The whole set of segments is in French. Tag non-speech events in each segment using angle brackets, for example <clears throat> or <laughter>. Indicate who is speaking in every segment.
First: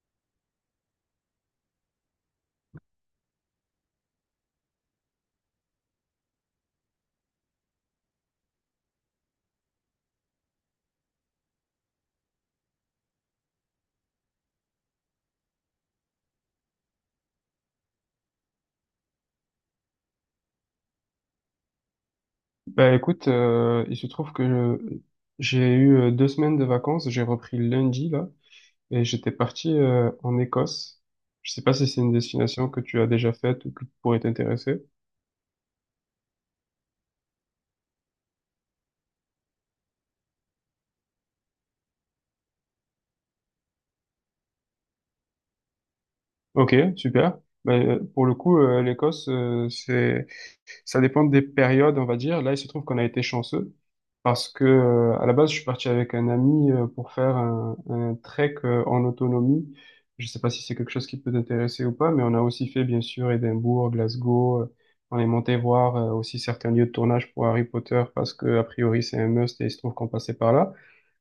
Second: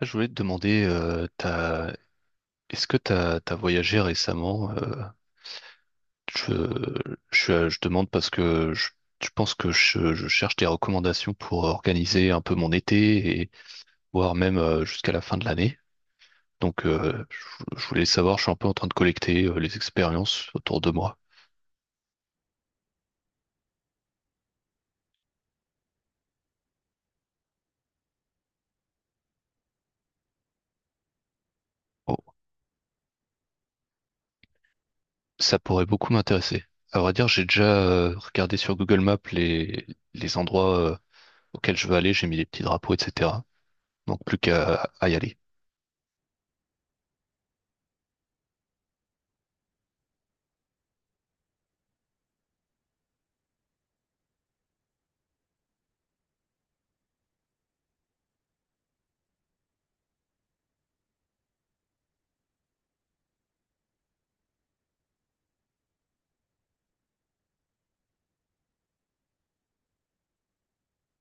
Speaker 1: Je voulais te demander, est-ce que tu as voyagé récemment? Je, je demande parce que je pense que je cherche des recommandations pour organiser un peu mon été et voire même jusqu'à la fin de l'année. Donc, je voulais savoir, je suis un peu en train de collecter les expériences autour de moi.
Speaker 2: Bah écoute, il se trouve que j'ai eu deux semaines de vacances, j'ai repris lundi là, et j'étais parti en Écosse. Je sais pas si c'est une destination que tu as déjà faite ou qui pourrait t'intéresser.
Speaker 1: Ça pourrait beaucoup m'intéresser. À vrai dire, j'ai déjà regardé sur Google Maps les endroits auxquels je veux aller, j'ai mis des petits drapeaux, etc. Donc plus qu'à à y aller.
Speaker 2: Ok, super. Ben pour le coup, l'Écosse, c'est, ça dépend des périodes, on va dire. Là, il se trouve qu'on a été chanceux, parce que, à la base, je suis parti avec un ami pour faire un trek en autonomie. Je ne sais pas si c'est quelque chose qui peut t'intéresser ou pas, mais on a aussi fait, bien sûr, Édimbourg, Glasgow. On est monté voir aussi certains lieux de tournage pour Harry Potter parce que, a priori, c'est un must et il se trouve qu'on passait par là.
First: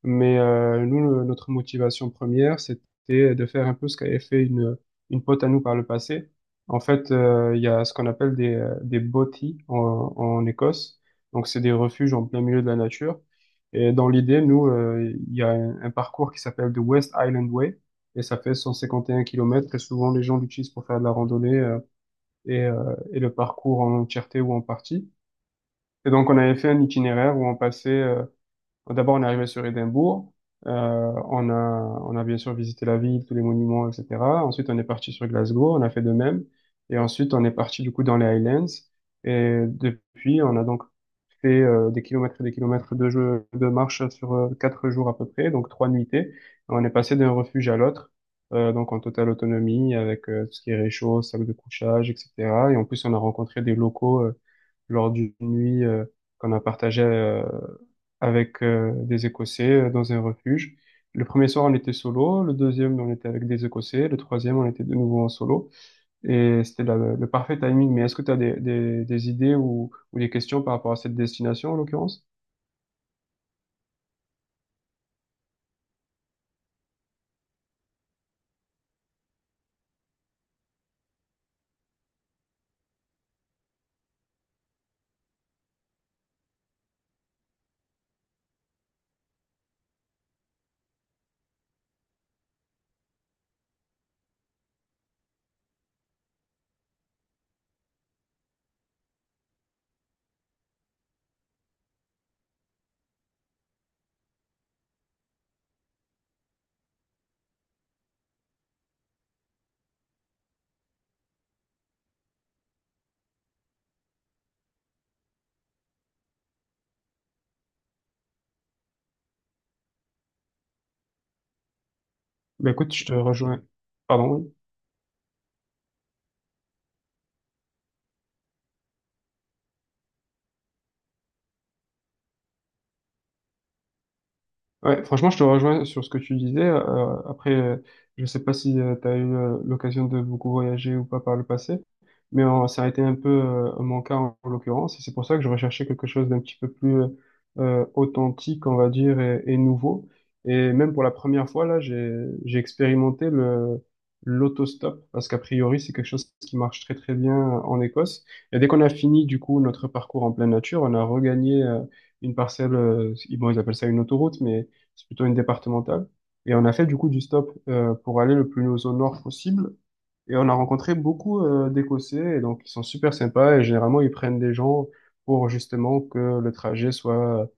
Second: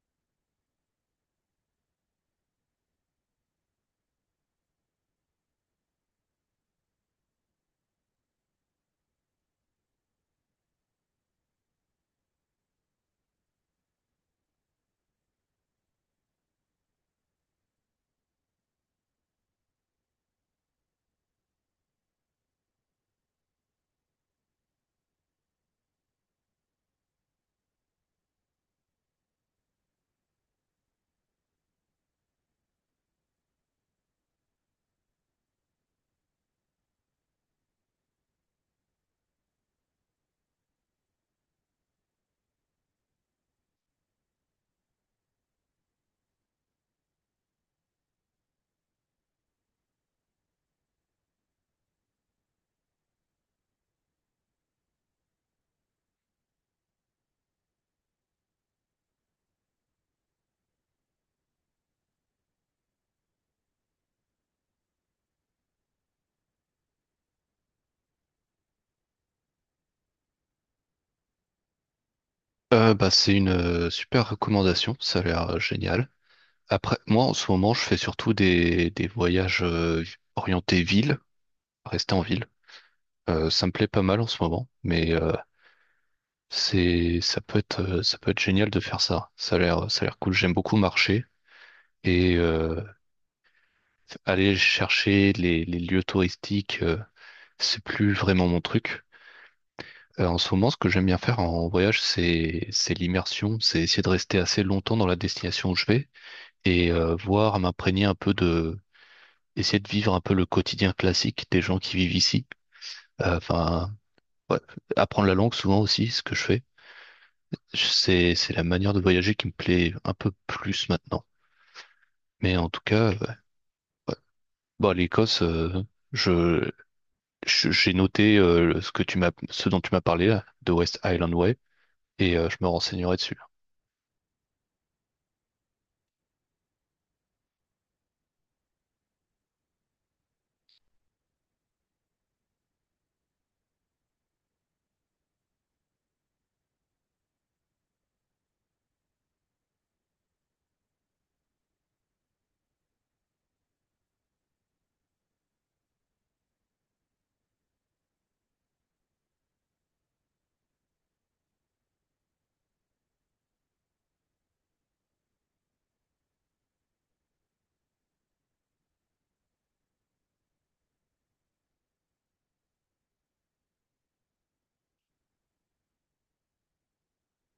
Speaker 2: Mais nous, notre motivation première, c'était de faire un peu ce qu'avait fait une pote à nous par le passé. En fait, il y a ce qu'on appelle des botties en Écosse. Donc, c'est des refuges en plein milieu de la nature. Et dans l'idée, nous, il y a un parcours qui s'appelle The West Island Way. Et ça fait 151 kilomètres. Et souvent, les gens l'utilisent pour faire de la randonnée et le parcours en entièreté ou en partie. Et donc, on avait fait un itinéraire où on passait, d'abord, on est arrivé sur Édimbourg. Euh, on a, on a bien sûr visité la ville, tous les monuments, etc. Ensuite, on est parti sur Glasgow, on a fait de même. Et ensuite, on est parti du coup dans les Highlands. Et depuis, on a donc fait des kilomètres et des kilomètres de jeu, de marche sur quatre jours à peu près, donc trois nuitées. Et on est passé d'un refuge à l'autre, donc en totale autonomie, avec tout ce qui est réchaud, sac de couchage, etc. Et en plus, on a rencontré des locaux lors d'une nuit qu'on a partagée avec des Écossais dans un refuge. Le premier soir, on était solo. Le deuxième, on était avec des Écossais. Le troisième, on était de nouveau en solo. Et c'était le parfait timing. Mais est-ce que tu as des idées ou des questions par rapport à cette destination, en l'occurrence?
Speaker 1: Bah, c'est une super recommandation, ça a l'air génial. Après, moi en ce moment, je fais surtout des voyages orientés ville, rester en ville. Ça me plaît pas mal en ce moment, mais c'est ça peut être génial de faire ça. Ça a l'air cool. J'aime beaucoup marcher. Et aller chercher les lieux touristiques, c'est plus vraiment mon truc. En ce moment, ce que j'aime bien faire en voyage, c'est l'immersion, c'est essayer de rester assez longtemps dans la destination où je vais et voir, m'imprégner un peu de, essayer de vivre un peu le quotidien classique des gens qui vivent ici. Enfin, ouais, apprendre la langue souvent aussi, ce que je fais. C'est la manière de voyager qui me plaît un peu plus maintenant. Mais en
Speaker 2: Ben
Speaker 1: tout
Speaker 2: écoute, je
Speaker 1: cas,
Speaker 2: te
Speaker 1: ouais, ouais.
Speaker 2: rejoins. Pardon. Oui.
Speaker 1: Bon, l'Écosse, je J'ai noté ce que ce dont tu m'as parlé là, de West Island Way, et je me renseignerai dessus.
Speaker 2: Ouais, franchement, je te rejoins sur ce que tu disais. Je sais pas si tu as eu l'occasion de beaucoup voyager ou pas par le passé, mais ça a été un peu mon cas en l'occurrence, et c'est pour ça que je recherchais quelque chose d'un petit peu plus authentique, on va dire, et nouveau. Et même pour la première fois, là, j'ai expérimenté l'autostop, parce qu'a priori, c'est quelque chose qui marche très très bien en Écosse. Et dès qu'on a fini, du coup, notre parcours en pleine nature, on a regagné une parcelle, bon, ils appellent ça une autoroute, mais c'est plutôt une départementale. Et on a fait du coup du stop pour aller le plus au nord possible. Et on a rencontré beaucoup d'Écossais, et donc ils sont super sympas, et généralement ils prennent des gens pour justement que le trajet soit,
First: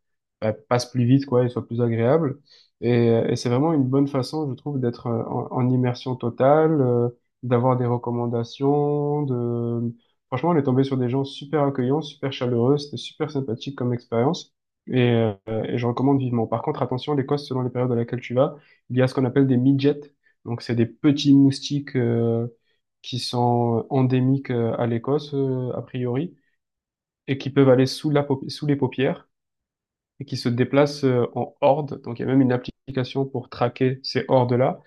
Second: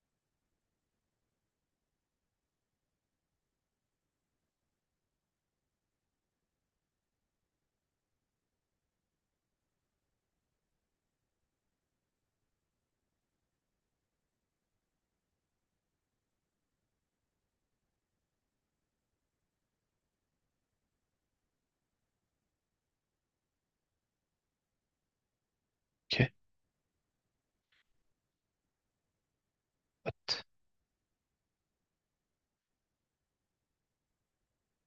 Speaker 2: bah, passe plus vite, quoi, et soit plus agréable. Et c'est vraiment une bonne façon, je trouve, d'être en immersion totale, d'avoir des recommandations, de... Franchement, on est tombé sur des gens super accueillants, super chaleureux, c'était super sympathique comme expérience. Et, euh, et je recommande vivement. Par contre, attention, l'Écosse, selon les périodes à laquelle tu vas, il y a ce qu'on appelle des midgets. Donc, c'est des petits moustiques qui sont endémiques à l'Écosse, a
Speaker 1: Ok.
Speaker 2: priori, et qui peuvent aller sous sous les paupières et qui
Speaker 1: What?
Speaker 2: se déplacent en horde. Donc il y a même une application pour traquer ces hordes-là.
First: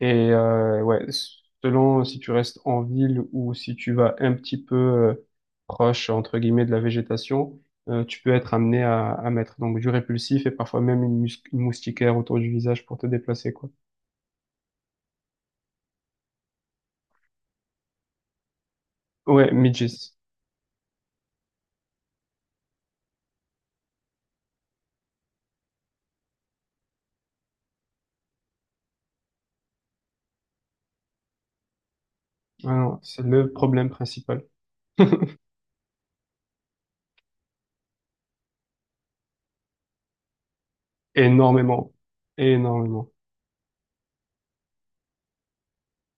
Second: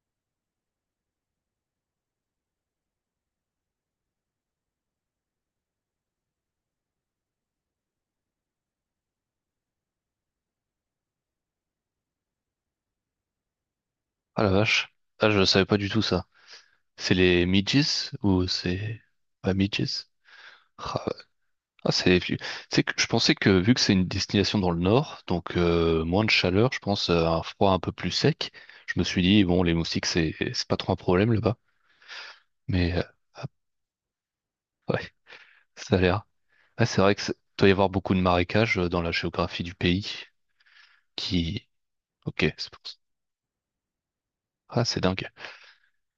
Speaker 2: Ouais, selon si tu restes en ville ou si tu vas un petit peu proche, entre guillemets, de la végétation, tu peux être amené à mettre donc du répulsif et parfois même une moustiquaire autour du visage pour te déplacer, quoi.
Speaker 1: Ah la vache. Ah, je savais pas du tout ça. C'est les midges ou c'est
Speaker 2: Ouais,
Speaker 1: pas midges?
Speaker 2: midges.
Speaker 1: Ah. Ah, c'est, tu sais que je pensais que vu que c'est une destination dans le nord, donc moins de chaleur, je pense un froid un peu plus sec. Je me suis dit bon, les moustiques c'est pas trop un problème là-bas,
Speaker 2: Ah
Speaker 1: mais
Speaker 2: non, c'est
Speaker 1: ah,
Speaker 2: le problème principal.
Speaker 1: ouais,
Speaker 2: <laughs>
Speaker 1: <laughs> ça a l'air. Ah, c'est vrai que doit y avoir beaucoup de marécages dans la géographie du pays. Qui,
Speaker 2: Énormément.
Speaker 1: ok, c'est pour ça.
Speaker 2: Énormément.
Speaker 1: Ah, c'est dingue.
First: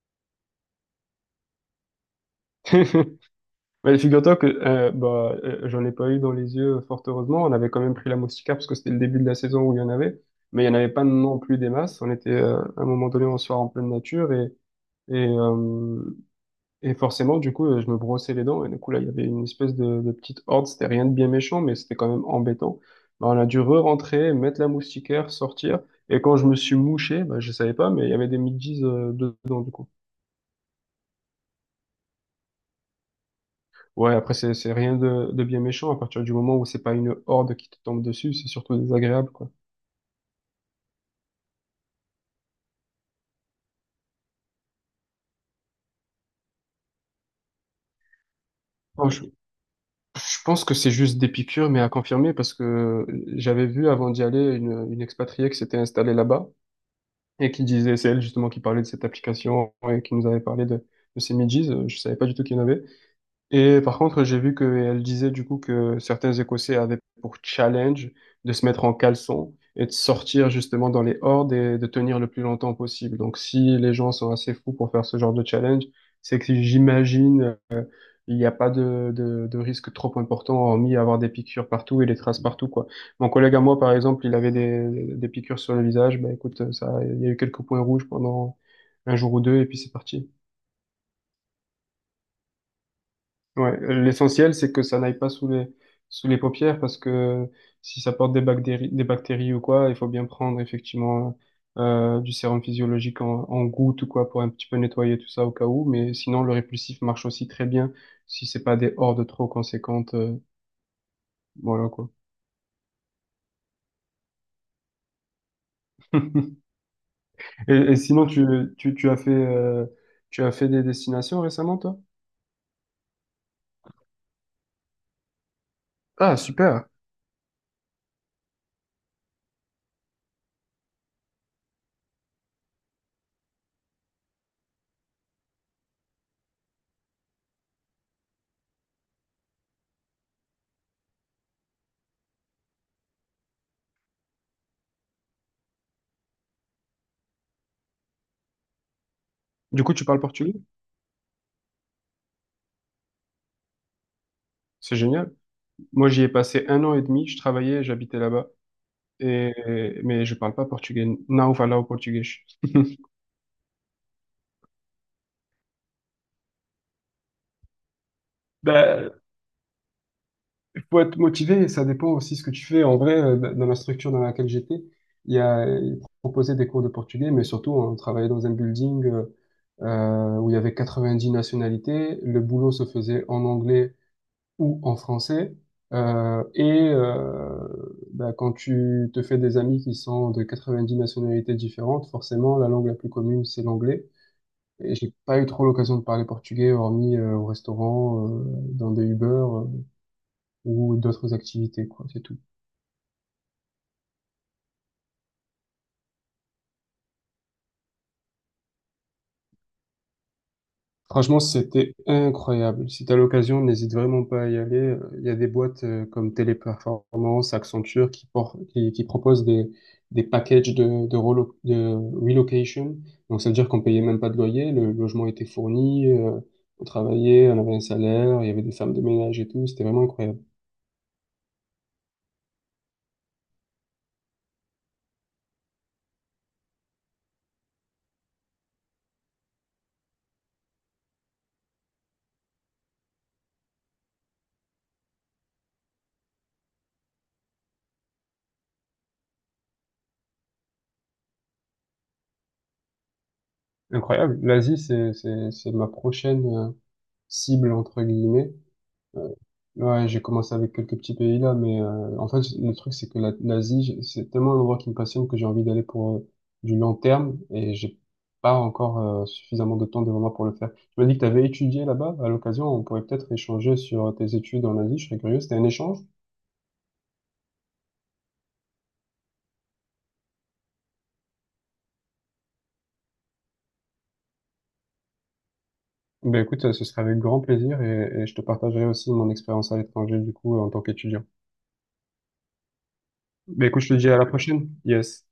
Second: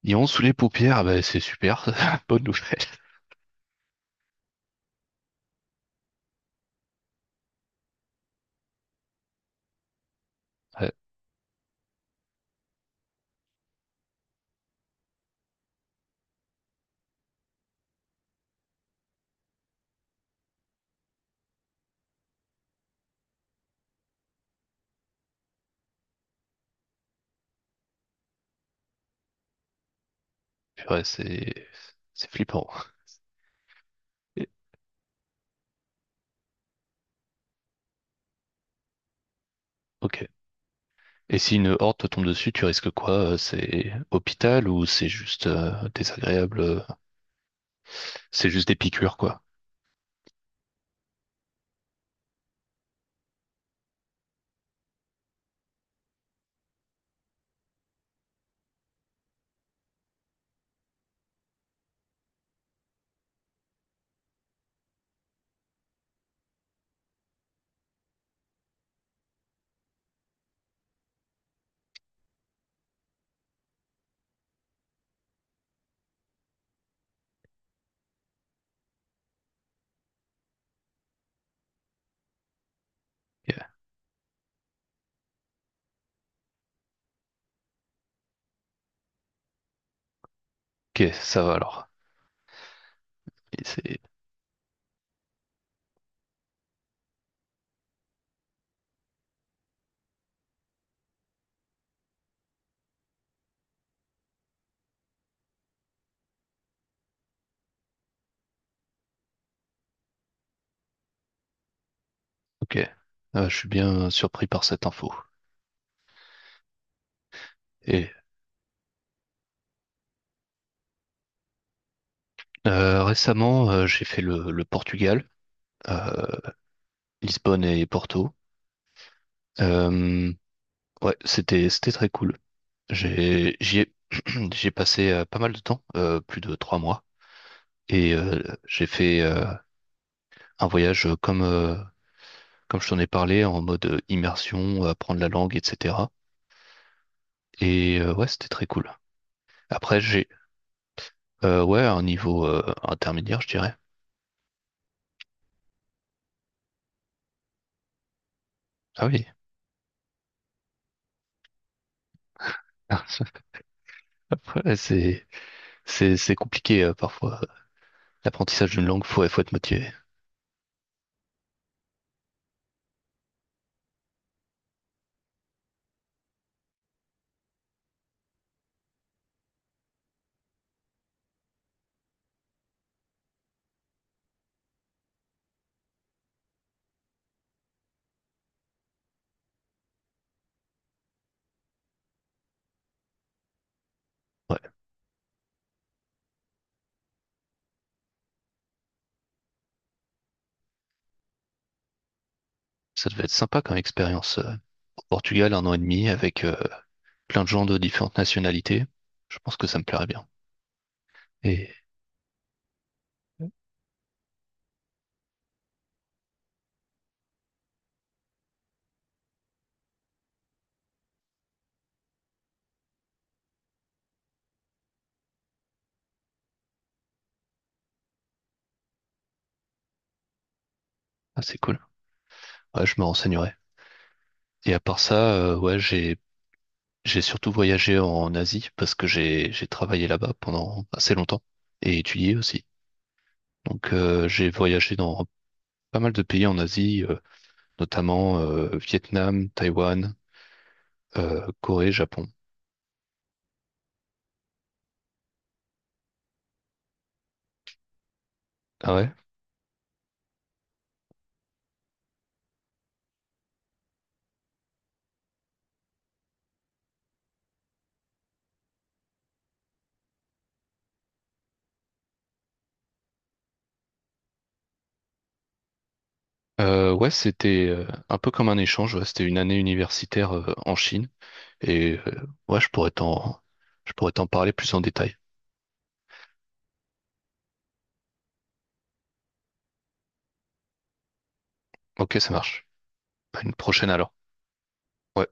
Speaker 1: Ils ont sous les paupières, ah bah, c'est super, <laughs> bonne nouvelle.
Speaker 2: <laughs> Mais figure-toi que j'en ai pas eu dans les yeux, fort heureusement. On avait quand même pris la moustiquaire parce que c'était le début de la saison où il y en avait. Mais il n'y en avait
Speaker 1: Ouais,
Speaker 2: pas non plus des masses. On était à un moment donné, on soir en pleine nature et, euh, et forcément, du coup, je me brossais les dents. Et du coup, là, il y avait une espèce de petite horde. C'était rien de bien méchant, mais c'était quand même embêtant. Bah, on a dû re-rentrer, mettre la moustiquaire, sortir. Et quand je me suis mouché, bah, je savais pas, mais il y avait des midges dedans, du coup.
Speaker 1: purée, c'est flippant.
Speaker 2: Ouais, après,
Speaker 1: Et-
Speaker 2: c'est rien de bien méchant. À partir du moment où c'est pas une horde qui te tombe dessus, c'est surtout désagréable, quoi.
Speaker 1: Ok. Et si une horde te tombe dessus, tu risques quoi? C'est hôpital ou c'est juste désagréable? C'est juste des
Speaker 2: Bon,
Speaker 1: piqûres,
Speaker 2: je,
Speaker 1: quoi.
Speaker 2: je pense que c'est juste des piqûres, mais à confirmer, parce que j'avais vu avant d'y aller une expatriée qui s'était installée là-bas et qui disait, c'est elle justement qui parlait de cette application et qui nous avait parlé de ces midges. Je savais pas du tout qu'il y en avait. Et par contre, j'ai vu qu'elle disait du coup que certains Écossais avaient pour challenge de se mettre en caleçon et de sortir justement dans les hordes et de tenir le plus longtemps possible. Donc si les gens sont assez fous pour faire ce genre de challenge, c'est que j'imagine il n'y a pas de risque trop important hormis avoir des piqûres partout et des traces partout, quoi. Mon collègue à
Speaker 1: Ok,
Speaker 2: moi par exemple, il avait des piqûres sur le visage. Bah écoute, ça, il y a eu quelques points rouges pendant un jour ou deux et puis c'est parti.
Speaker 1: ok, ça va alors. Et
Speaker 2: Ouais,
Speaker 1: c'est-
Speaker 2: l'essentiel, c'est que ça n'aille pas sous les, sous les paupières parce que si ça porte des bactéries ou quoi, il faut bien prendre effectivement du sérum physiologique en gouttes ou quoi pour un petit peu nettoyer tout ça au cas où. Mais sinon, le répulsif marche aussi très bien si c'est pas des hordes trop conséquentes. Voilà quoi.
Speaker 1: Ok. Ah, je suis bien surpris par cette info.
Speaker 2: <laughs> Et
Speaker 1: Et
Speaker 2: sinon, tu, tu as fait, euh, tu as fait des destinations récemment, toi?
Speaker 1: récemment, j'ai fait le Portugal, euh,
Speaker 2: Ah, super.
Speaker 1: Lisbonne et Porto. Euh, ouais, c'était très cool. J'ai j'y ai, <clears throat> j'y ai passé pas mal de temps, plus de 3 mois, et j'ai fait un voyage comme je t'en ai parlé, en mode immersion, apprendre la langue, etc. Et ouais, c'était très cool.
Speaker 2: Du coup,
Speaker 1: Après,
Speaker 2: tu parles
Speaker 1: j'ai
Speaker 2: portugais?
Speaker 1: ouais, un niveau intermédiaire, je dirais.
Speaker 2: C'est génial. Moi, j'y ai passé un an et demi. Je travaillais, et j'habitais là-bas.
Speaker 1: Ah oui.
Speaker 2: Et, mais je parle pas portugais. Não falo português. <laughs>
Speaker 1: <laughs> Ouais, c'est compliqué parfois. L'apprentissage d'une langue,
Speaker 2: Ben,
Speaker 1: faut être motivé.
Speaker 2: il faut être motivé, ça dépend aussi ce que tu fais. En vrai, dans la structure dans laquelle j'étais, il y a ils proposaient des cours de portugais, mais surtout, on travaillait dans un building où il y avait 90 nationalités. Le boulot se faisait en anglais ou en français. Euh, et euh, ben, quand tu te fais des amis qui sont de 90 nationalités différentes, forcément, la langue la plus commune, c'est l'anglais.
Speaker 1: Ouais,
Speaker 2: Et j'ai pas eu trop l'occasion de parler portugais, hormis au restaurant, dans des Uber ou d'autres activités, quoi, c'est tout.
Speaker 1: ça devait être sympa comme expérience. Euh, au Portugal, 1 an et demi avec plein de gens de différentes nationalités. Je pense que ça me plairait bien.
Speaker 2: Franchement,
Speaker 1: Et
Speaker 2: c'était incroyable. Si t'as l'occasion, n'hésite vraiment pas à y aller. Il y a des boîtes comme Téléperformance, Accenture qui, qui proposent des packages de relocation. Donc, ça veut dire qu'on payait même pas de loyer, le logement était fourni, on travaillait, on avait un salaire, il y avait des femmes de ménage et tout. C'était vraiment incroyable.
Speaker 1: ah, c'est cool. Ouais, je me renseignerai. Et à part ça, ouais, j'ai surtout voyagé en Asie parce que j'ai travaillé là-bas pendant assez longtemps et étudié aussi. Donc, j'ai voyagé dans pas mal de pays en Asie, notamment Vietnam, Taïwan, Corée, Japon.
Speaker 2: Incroyable. L'Asie, c'est ma prochaine cible entre guillemets.
Speaker 1: Ah ouais?
Speaker 2: Euh, ouais, j'ai commencé avec quelques petits pays là, mais en fait le truc c'est que l'Asie, j'ai- c'est tellement un endroit qui me passionne que j'ai envie d'aller pour du long terme et j'ai pas encore suffisamment de temps devant moi pour le faire. Tu m'as dit que tu avais étudié là-bas. À l'occasion, on pourrait peut-être échanger sur tes études en Asie. Je serais curieux. C'était un échange?
Speaker 1: Ouais, c'était un peu comme un échange. Ouais, c'était une année universitaire en Chine. Et ouais, je pourrais t'en parler plus en détail.
Speaker 2: Ben écoute, ce serait avec grand plaisir et je te partagerai aussi mon expérience à l'étranger du coup en tant qu'étudiant.
Speaker 1: Ok, ça marche. À une
Speaker 2: Ben écoute,
Speaker 1: prochaine
Speaker 2: je te dis
Speaker 1: alors.
Speaker 2: à la prochaine. Yes.
Speaker 1: Ouais.